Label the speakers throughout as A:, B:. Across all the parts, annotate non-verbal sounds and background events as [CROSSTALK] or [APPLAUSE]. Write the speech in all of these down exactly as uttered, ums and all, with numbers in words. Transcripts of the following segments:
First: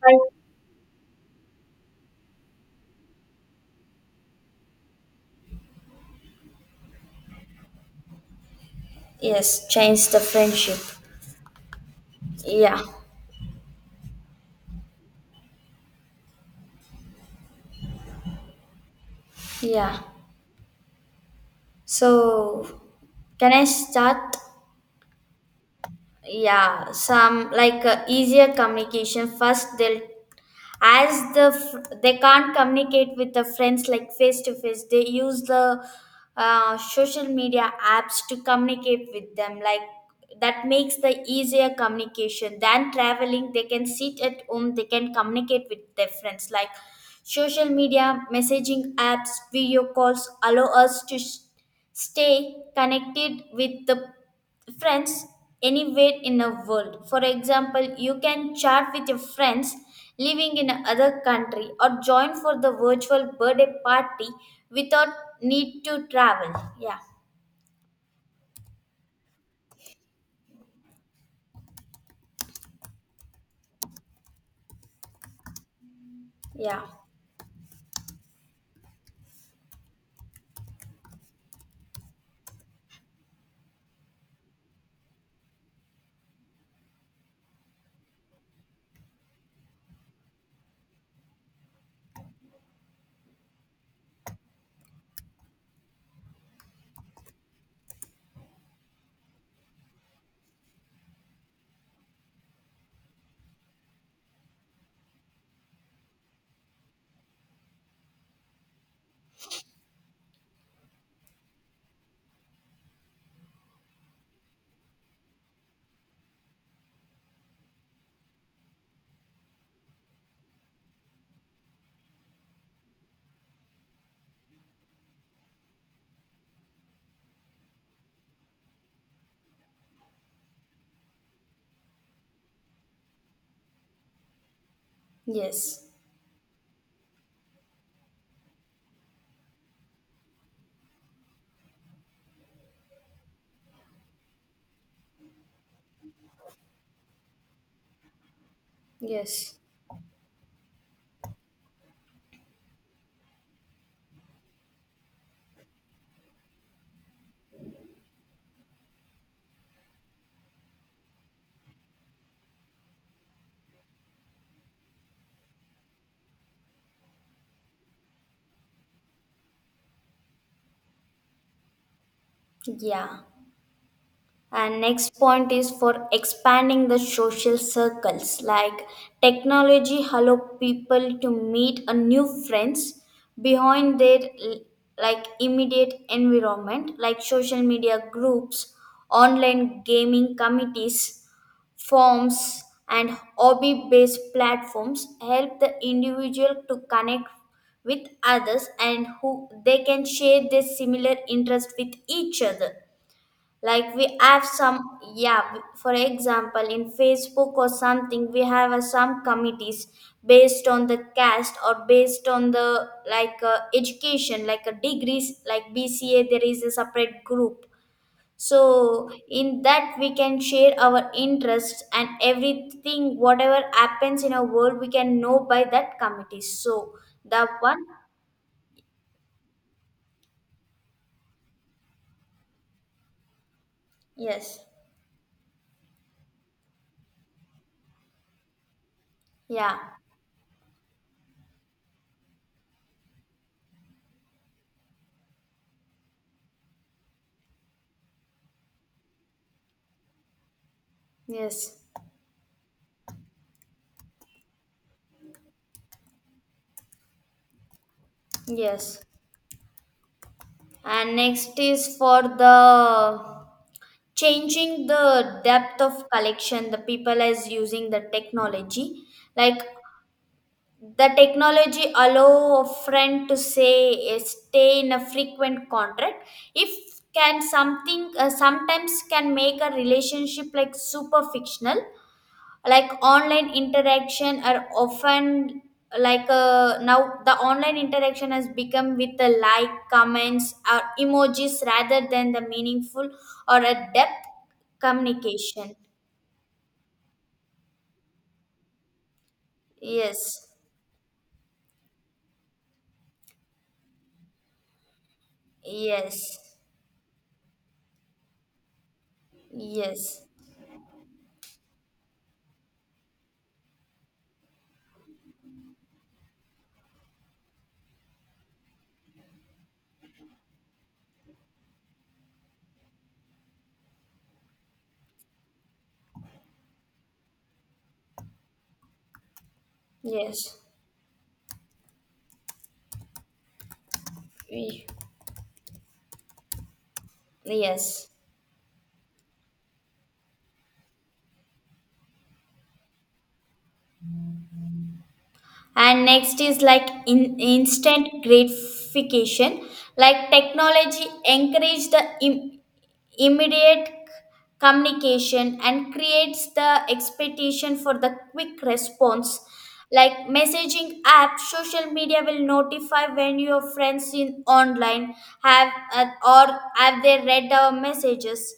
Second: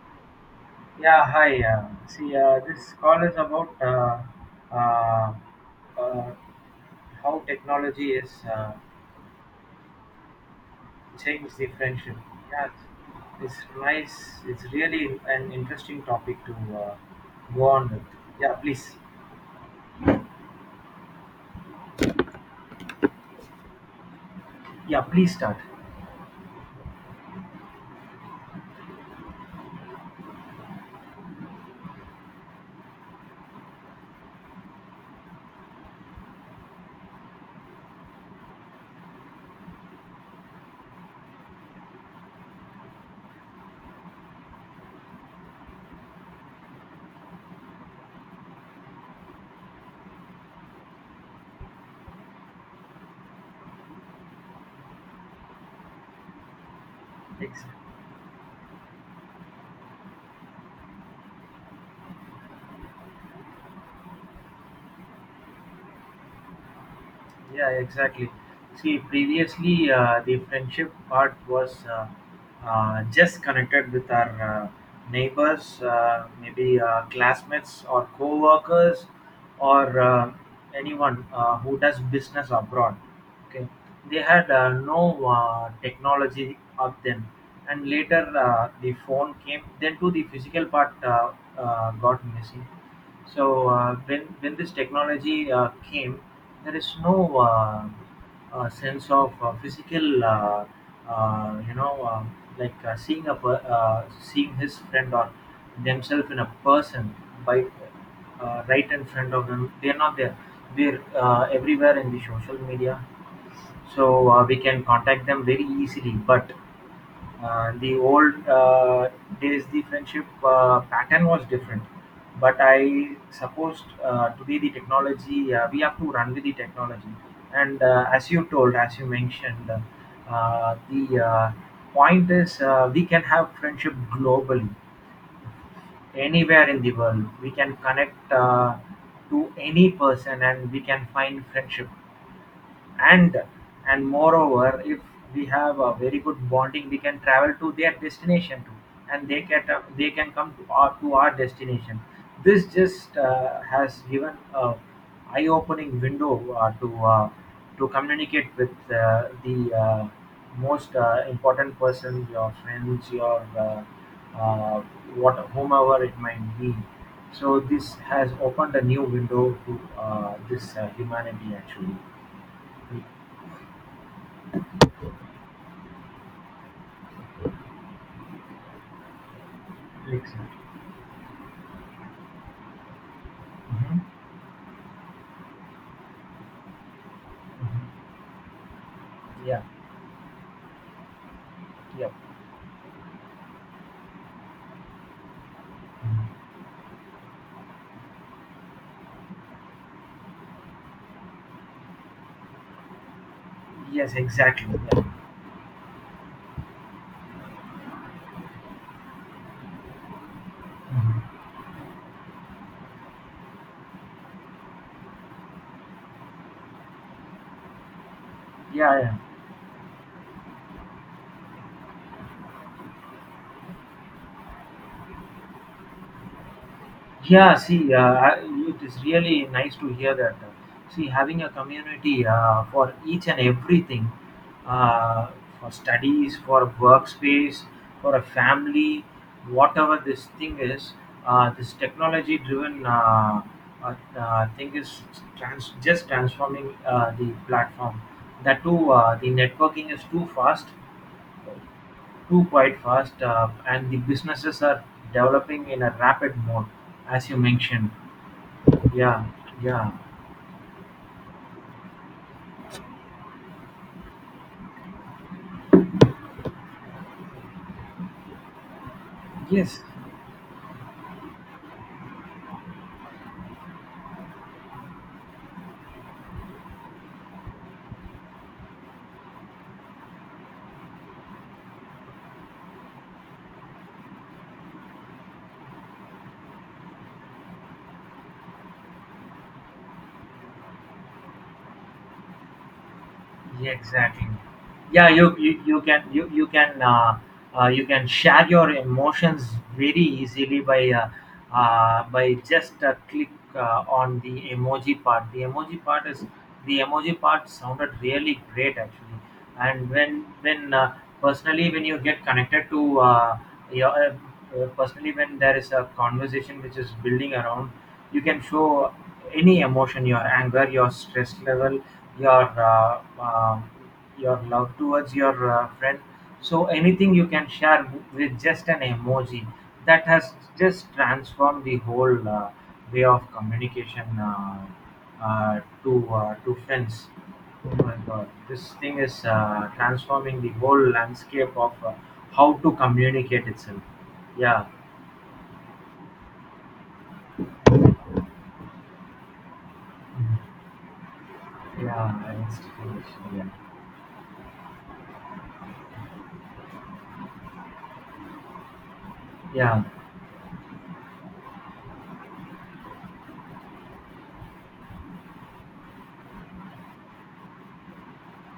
A: Right.
B: Yeah, hi. Uh, see, uh, this call is about uh, uh, uh, how technology is uh,
A: Yes, change the friendship.
B: changed the friendship. Yeah,
A: Yeah,
B: it's nice. It's really an interesting topic to uh, go on with. Yeah, please.
A: yeah. So, can I start?
B: Yeah, please start.
A: Yeah, some like uh, easier communication. First, they'll as the fr- they can't communicate with the friends like face to face, they use the uh, social media apps to communicate with them, like that makes the easier communication than traveling. They can sit at home, they can communicate with their friends, like social media messaging apps, video calls allow us to s- stay connected with the friends anywhere in the world. For
B: Ex-
A: example, you can chat with your friends living in other country or join for the virtual birthday party without need to travel. Yeah,
B: Yeah, exactly. See, previously uh, the friendship part was, Uh, uh, just connected with our uh, neighbors, uh, maybe
A: yeah,
B: uh, classmates or co-workers, or uh, anyone uh, who does business abroad. Okay, they had uh, no uh, technology of them, and later uh, the phone came. Then too, the physical part uh, uh, got missing. So uh, when when this technology uh, came, there is no Uh, uh, sense of uh, physical, uh, uh, you know, uh, like uh, seeing a per- uh, seeing his friend or themselves in a person by uh, right in front of them. They're not there. They're uh, everywhere in the social media, so uh, we can contact them very easily. But uh, the old uh, days, the friendship uh, pattern was different. But I suppose uh, today the technology, uh, we have to run with the technology. And uh, as you told, as you mentioned, uh, the uh, point is uh, we can have friendship globally,
A: yes,
B: anywhere in the world. We can connect uh, to any person and we can find friendship. And and moreover, if we have a very good bonding, we can travel to their destination too, and they
A: yes,
B: can they can come to our to our destination. This just uh, has given a eye-opening window uh, to uh, to communicate with uh, the uh, most uh, important person, your friends, your uh, uh, what whomever it might be. So this has opened a new window to uh, this uh, humanity actually.
A: yeah. And next point is for expanding the social circles. Like technology allow
B: Exactly.
A: people to meet a new friends
B: Mhm.
A: behind their like immediate environment, like social
B: Mhm.
A: media groups,
B: Yeah,
A: online gaming committees,
B: yeah.
A: forms and hobby-based platforms help the
B: Mhm.
A: individual to connect with others and who they can share their similar interest with each other, like we
B: Yes,
A: have
B: exactly.
A: some,
B: Yeah.
A: yeah, for example in facebook or something we have uh, some committees based on the
B: Mhm.
A: caste or based on the like uh, education, like a degrees like bca, there is a separate group. So
B: Yeah.
A: in that we can share our interests and everything, whatever happens in our world we can know by that committee. So that
B: Yeah,
A: one,
B: see, uh, I- it is really nice to hear that. See, having a community uh, for each and everything,
A: yes,
B: uh, for studies, for workspace, for a family,
A: yeah,
B: whatever this thing is, uh, this technology-driven uh, uh, uh, thing is trans- just transforming uh, the platform. That too, uh, the networking is too fast,
A: yes,
B: too quite fast, uh, and the businesses are developing in a rapid mode, as you mentioned.
A: yes.
B: Yeah, yeah.
A: And next is for the changing the depth of collection. The people is using the technology, like
B: Yes.
A: the technology allow a friend to say, eh, stay in a frequent contract. If can something, uh, sometimes can make a relationship like super fictional, like online interaction are often like uh, now the online interaction has become with the like comments or emojis rather than the meaningful or
B: Yeah,
A: a
B: exactly.
A: depth
B: Yeah, you you,
A: communication.
B: you can you you can uh, uh, you can share your emotions very
A: Yes,
B: easily by uh, uh, by just a click uh, on the emoji part. The emoji part
A: yes,
B: is the emoji part sounded really great actually, and
A: yes,
B: when when uh, personally when you get connected to uh, your uh, personally when there is a conversation which is building around, you can show, any emotion your anger your stress level your uh, um your love towards your uh, friend. So anything you can share with just an emoji. That has
A: yes,
B: just transformed the whole uh, way of communication uh,
A: Y-
B: uh, to uh, to friends. Oh my
A: yes.
B: god, this thing is uh, transforming the whole landscape of uh, how to communicate itself. Yeah.
A: And next is like in, instant gratification, like technology encourage the
B: Yeah,
A: im-
B: I
A: immediate communication and creates the expectation for the quick response,
B: yeah. Yeah.
A: like messaging app, social media will notify when your friends in online have uh, or have they read our messages,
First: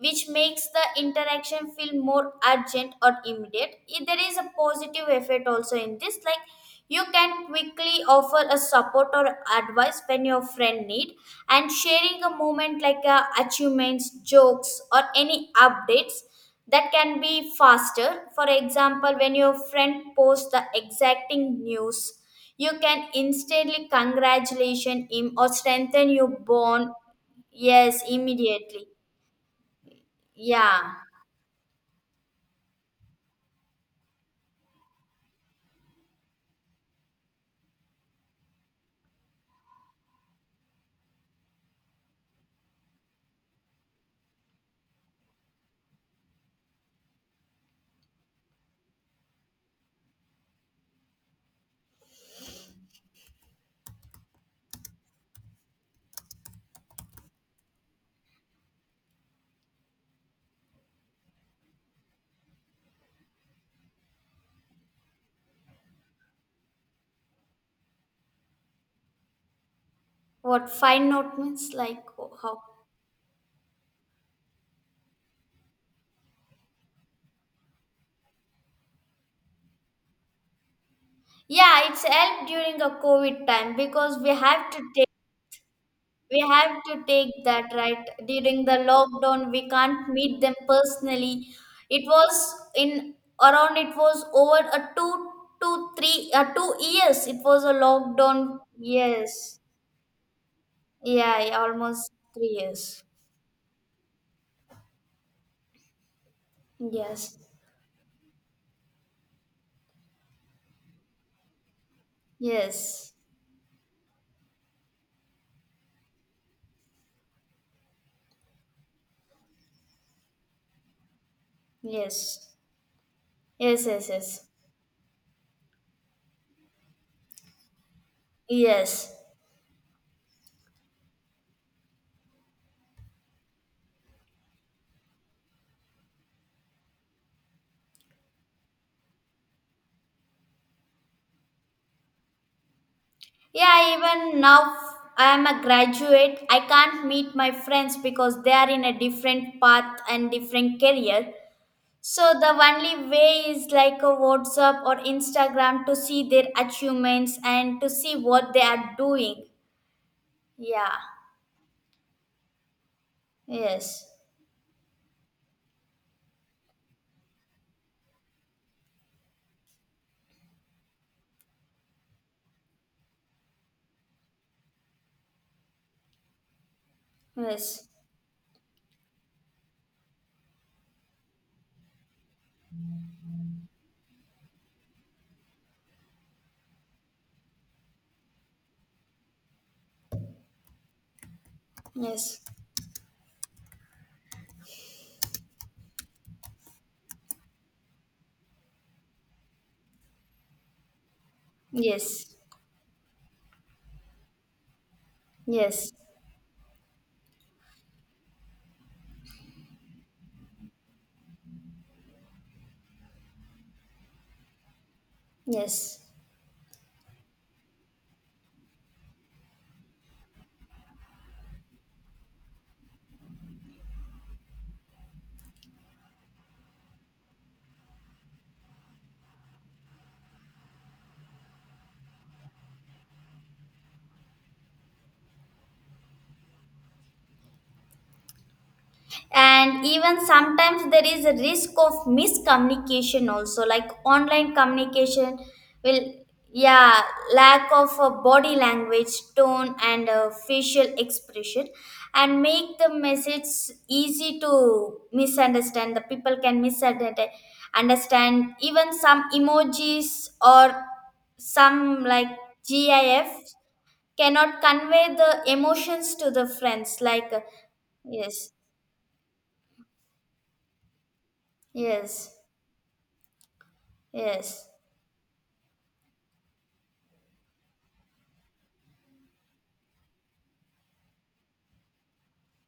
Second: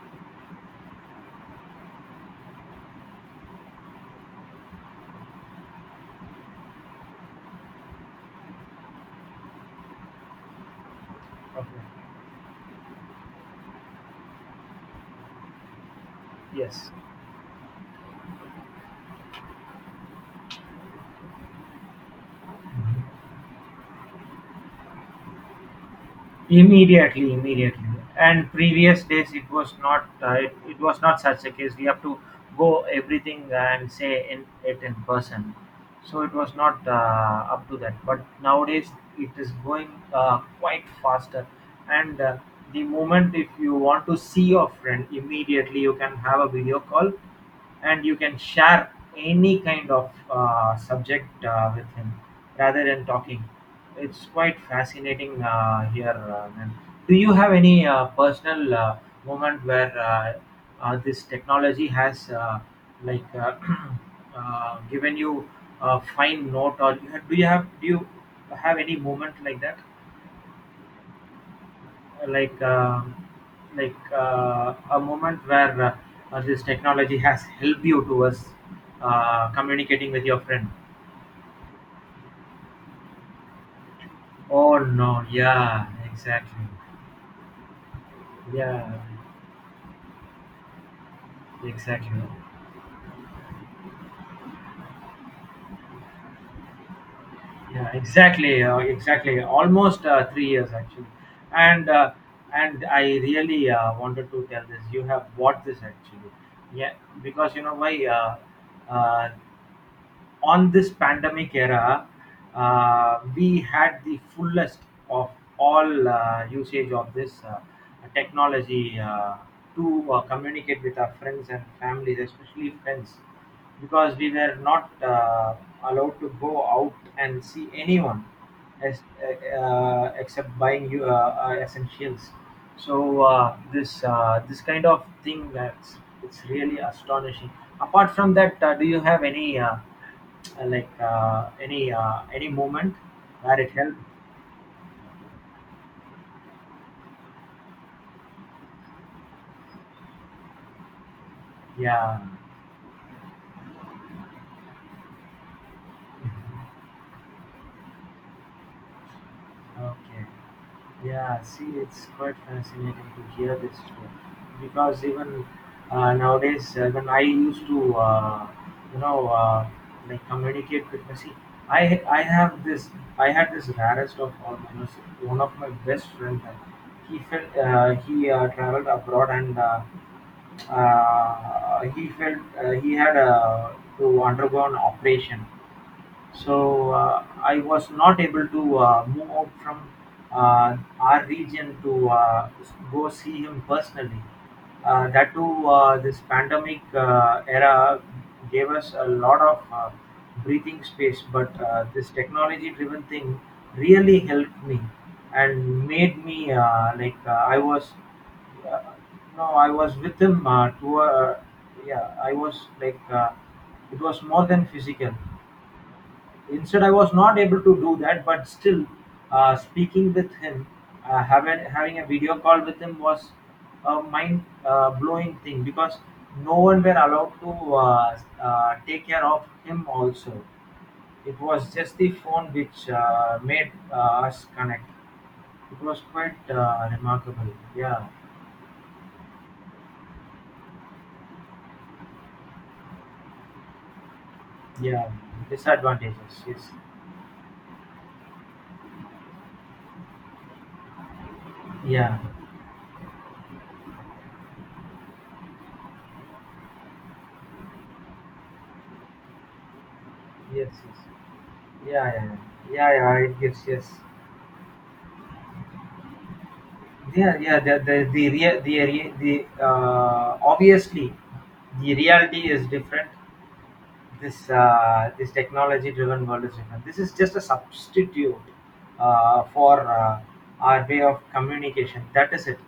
A: which makes the interaction feel more urgent or immediate. If there is a positive effect also in this, like you can quickly offer a support or advice when your friend need, and
B: Okay.
A: sharing a moment like uh, achievements, jokes or any updates,
B: Yes.
A: that can be faster. For example, when your friend posts the exacting news, you can instantly congratulate him or strengthen your bond.
B: Immediately, immediately.
A: Yes,
B: And
A: immediately,
B: previous days it was not uh, it, it was
A: yeah.
B: not such a case. We have to go everything and say in it in person. So it was not uh, up to that. But nowadays it is going uh, quite faster. And uh, the moment if you want to see your friend immediately, you can have a video call and you can share any kind of uh, subject uh, with him rather than talking. It's quite fascinating uh, here, uh, ma'am. Do you have any uh, personal uh, moment where uh, uh, this technology has uh, like uh, [CLEARS THROAT] uh, given you a fine note, or you have, do you have do you have any moment like that,
A: What fine note means, like, oh,
B: like
A: how?
B: um like uh, a moment where uh, uh, this technology has helped you towards uh, communicating with your friend?
A: Yeah, it's helped during a COVID time because we have
B: Oh
A: to take
B: no, yeah,
A: we
B: exactly,
A: have to take that right during the
B: yeah,
A: lockdown. We can't meet them personally. It
B: exactly.
A: was in around it was over a two two three uh, two years. It was a
B: Yeah,
A: lockdown.
B: exactly, uh, exactly.
A: Yes.
B: Almost uh, three years actually,
A: Yeah, yeah,
B: and uh,
A: almost three
B: and I
A: years.
B: really uh, wanted to tell this. You have bought this actually, yeah,
A: Yes.
B: because you know why. Uh, uh, on this pandemic era,
A: Yes.
B: uh, we had the fullest of all uh, usage of this uh, technology uh, to uh, communicate with our friends and families,
A: Yes.
B: especially friends,
A: Yes. Yes.
B: because we
A: Yes.
B: were not uh, allowed to go out and see anyone as,
A: Yes.
B: uh, except buying you uh, uh, essentials. So uh, this uh, this kind of thing that's it's really astonishing. Apart from that, uh, do you have any? Uh, uh, like uh, any uh, any moment where it
A: Yeah,
B: helped.
A: even now I am a graduate. I can't meet my friends because they are in a different path and different career.
B: Yeah.
A: So the only way is like a WhatsApp or Instagram to see their achievements and to see what they are doing.
B: Okay.
A: Yeah.
B: Yeah, see, it's quite fascinating to hear this
A: Yes.
B: story because even uh, nowadays, uh, when I used to, uh, you know, uh, like communicate with my see, I ha- I have this, I had this rarest of all manners. One of my best friends, he felt
A: Yes.
B: uh, he uh, traveled abroad and uh, uh, he felt uh, he had uh, to undergo an operation, so uh, I was not able to uh, move out from uh, our region to
A: Yes.
B: uh, go see him personally. Uh, that too, uh, this pandemic uh, era gave us a lot of uh, breathing space, but uh, this
A: Yes.
B: technology driven thing really helped me and
A: Yes.
B: made me uh, like uh, I was uh, no, I was with him uh, to uh, yeah, I was like uh, it was more than physical.
A: Yes.
B: Instead, I was not able to do that, but still, uh, speaking with him, uh, having having a video call with him was a mind uh, blowing thing because no one were allowed to uh, uh, take care of him. Also, it was just the phone which uh, made uh, us connect. It was quite uh, remarkable. Yeah,
A: And even sometimes there is a risk of miscommunication also, like online
B: yeah.
A: communication will,
B: Disadvantages. Yes.
A: yeah, lack of a body language, tone and uh facial expression,
B: Yeah.
A: and make the message easy to misunderstand. The people can misunderstand understand even some emojis
B: Yes.
A: or
B: Yes. Yeah.
A: some
B: Yeah.
A: like
B: Yeah. Yeah. Yeah,
A: gif
B: it gives. Yes.
A: cannot convey the emotions to the friends like
B: Yeah,
A: uh,
B: yeah. The the the
A: yes.
B: rea- the, rea- the uh, obviously the
A: Yes,
B: reality is different. This
A: yes,
B: uh, this technology-driven world is different. This is just a substitute uh, for uh, our way of communication. That is it.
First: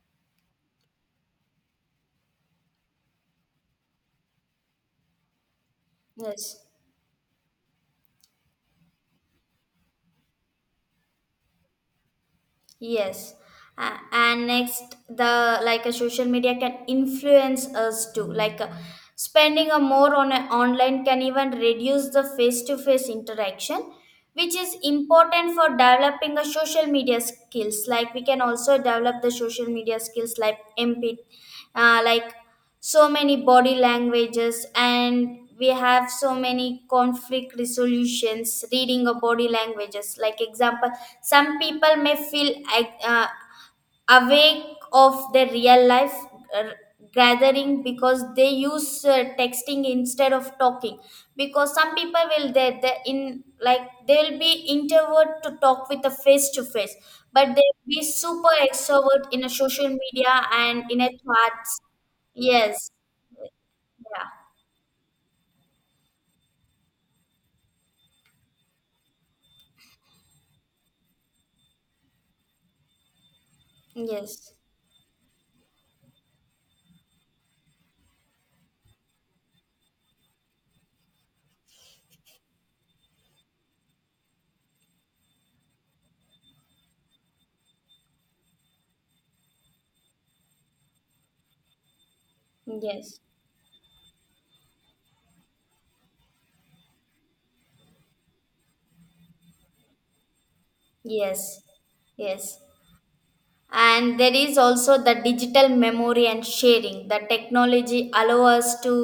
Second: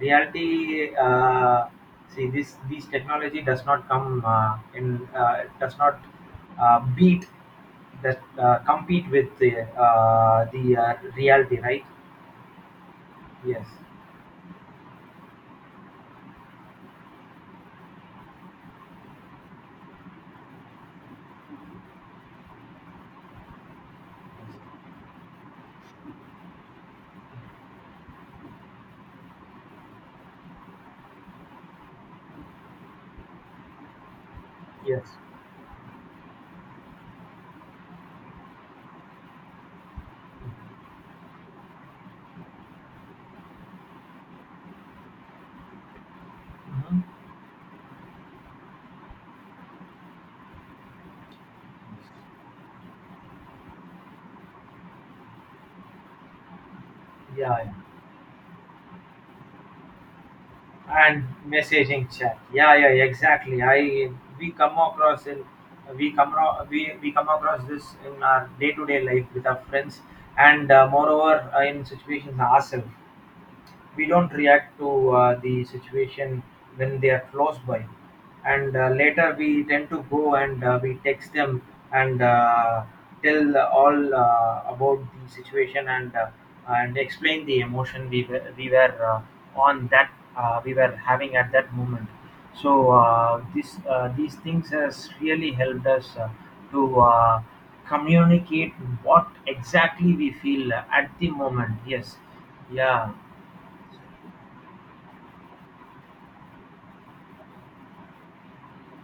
B: Reality. Uh, see, this these technology does not come uh, in. Uh, it does not
A: yes.
B: uh, beat that uh, compete with the uh, the uh, reality, right?
A: Yes.
B: Yes.
A: A- and next, the like a social media can influence us too. Like uh, spending a more on a online can even reduce the face-to-face interaction, which is important for developing a social media skills. Like we can also develop the social media skills like empathy, uh, like so many body languages,
B: Yes.
A: and we have so many conflict resolutions reading a body languages, like example some people may feel like, uh, awake of their real life uh,
B: Mhm.
A: gathering because they use uh, texting instead of talking. Because some people will they they in like they will be introvert to talk with a face to face, but
B: Yeah,
A: they
B: yeah.
A: will be super extrovert in a social media and in a
B: And
A: chats.
B: messaging chat. Yeah,
A: Yes.
B: yeah, exactly. I we come across in we come ro- we, we come across this in our day to day life with our friends, and uh, moreover uh, in situations ourselves.
A: Yeah.
B: We don't
A: Yes.
B: react to uh, the situation when they are close by and uh, later we tend to go and uh, we text them and uh, tell all uh, about the situation and uh, and explain the emotion we were, we were uh, on that uh, we were having at that moment. So
A: Yes.
B: uh, this uh, these things has really helped us uh, to uh, communicate what exactly we feel at the
A: Yes.
B: moment. Yes.
A: Yes.
B: Yeah.
A: And there is also the digital memory and sharing. The technology allow us to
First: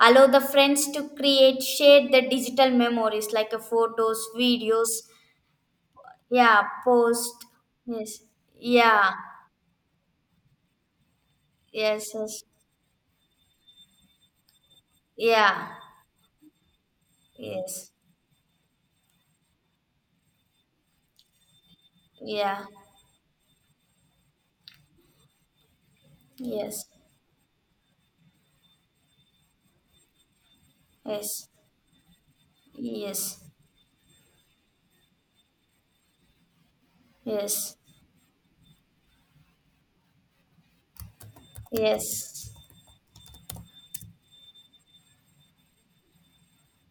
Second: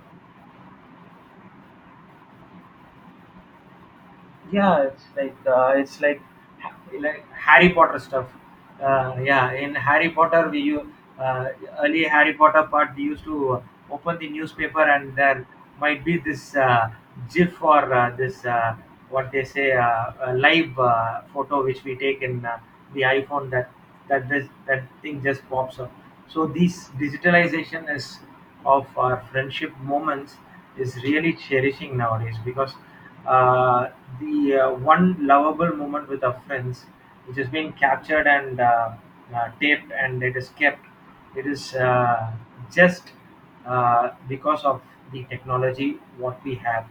A: allow the friends to create share the digital memories like a photos,
B: Yeah,
A: videos,
B: it's like uh, it's like
A: yeah,
B: like
A: post,
B: Harry Potter
A: yes,
B: stuff.
A: yeah,
B: Uh, yeah, in Harry Potter, we u- uh, early
A: yes,
B: Harry
A: yes,
B: Potter part, we used to open the newspaper and there
A: yeah,
B: might be this uh, GIF or
A: yes,
B: uh, this uh, what they say uh, a live uh, photo which we take in uh,
A: yeah,
B: the iPhone that that this that thing just pops up. So
A: yes,
B: this digitalization is of our friendship moments is really
A: yes,
B: cherishing nowadays because
A: yes,
B: uh, the uh, one lovable moment with our friends, which has been
A: yes,
B: captured and uh, uh, taped and it is kept. It is uh,
A: yes,
B: just uh, because of the technology what we have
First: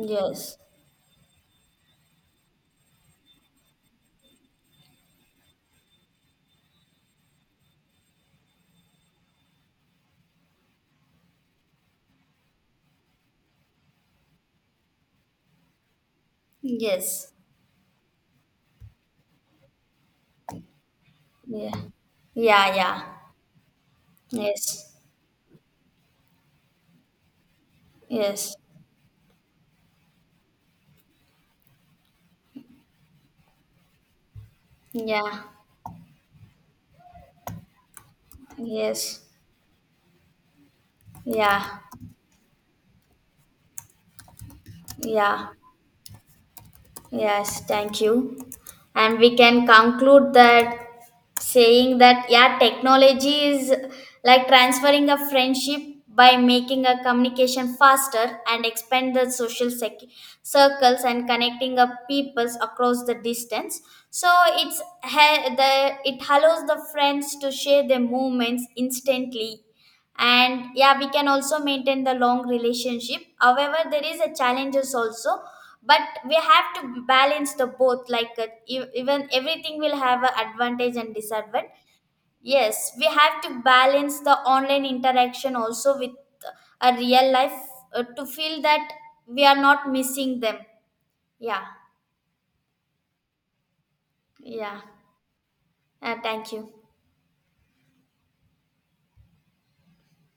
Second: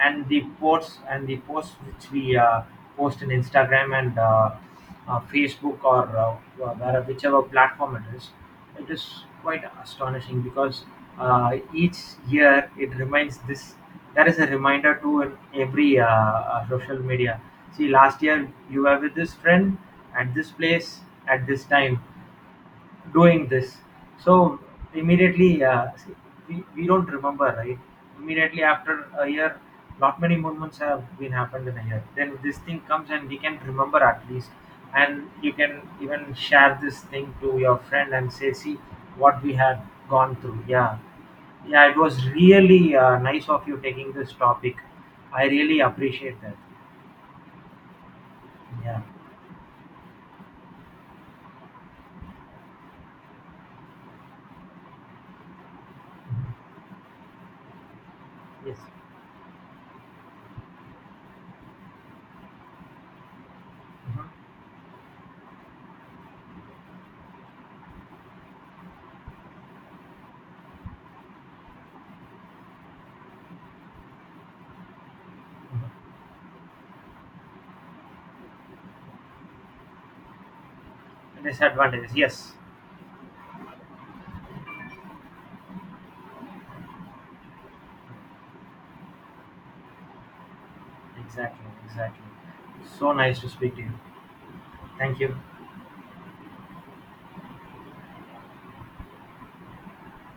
B: and the posts and the posts which we uh, post in Instagram and uh, uh, Facebook or uh, where- whichever platform it is, it is quite astonishing because uh, each year it reminds this. There is a reminder to in every uh, uh, social
A: yes,
B: media. See, last year you were with this friend at this place at this
A: yeah,
B: time,
A: yeah, yeah,
B: doing this. So
A: yes,
B: immediately, uh, see, we, we don't remember, right?
A: yes,
B: Immediately after a year, not many movements have been happened in a year. Then this thing comes and we can remember at least, and
A: yeah.
B: you can even share this thing to your friend and say, see
A: Yes.
B: what we had gone through. Yeah,
A: Yeah.
B: yeah, it was really uh, nice of you taking this topic. I
A: Yeah.
B: really appreciate that.
A: Yes, thank you.
B: Yeah.
A: And we can conclude that saying that, yeah, technology is like transferring a friendship by making a communication faster and
B: Yes.
A: expand the social sec- circles and connecting up peoples across the distance.
B: Mhm.
A: So it's ha- the it allows the friends to share their movements instantly, and yeah, we can also maintain the long relationship. However, there is a challenges also,
B: Mhm.
A: but we have to balance the both, like uh, e- even everything will have an advantage and disadvantage.
B: Disadvantages. Yes.
A: Yes, we have to balance the online interaction also with a real life uh, to feel that we are not missing them. Yeah,
B: Exactly, exactly. So nice to speak to you.
A: yeah,
B: Thank you.
A: uh, thank you.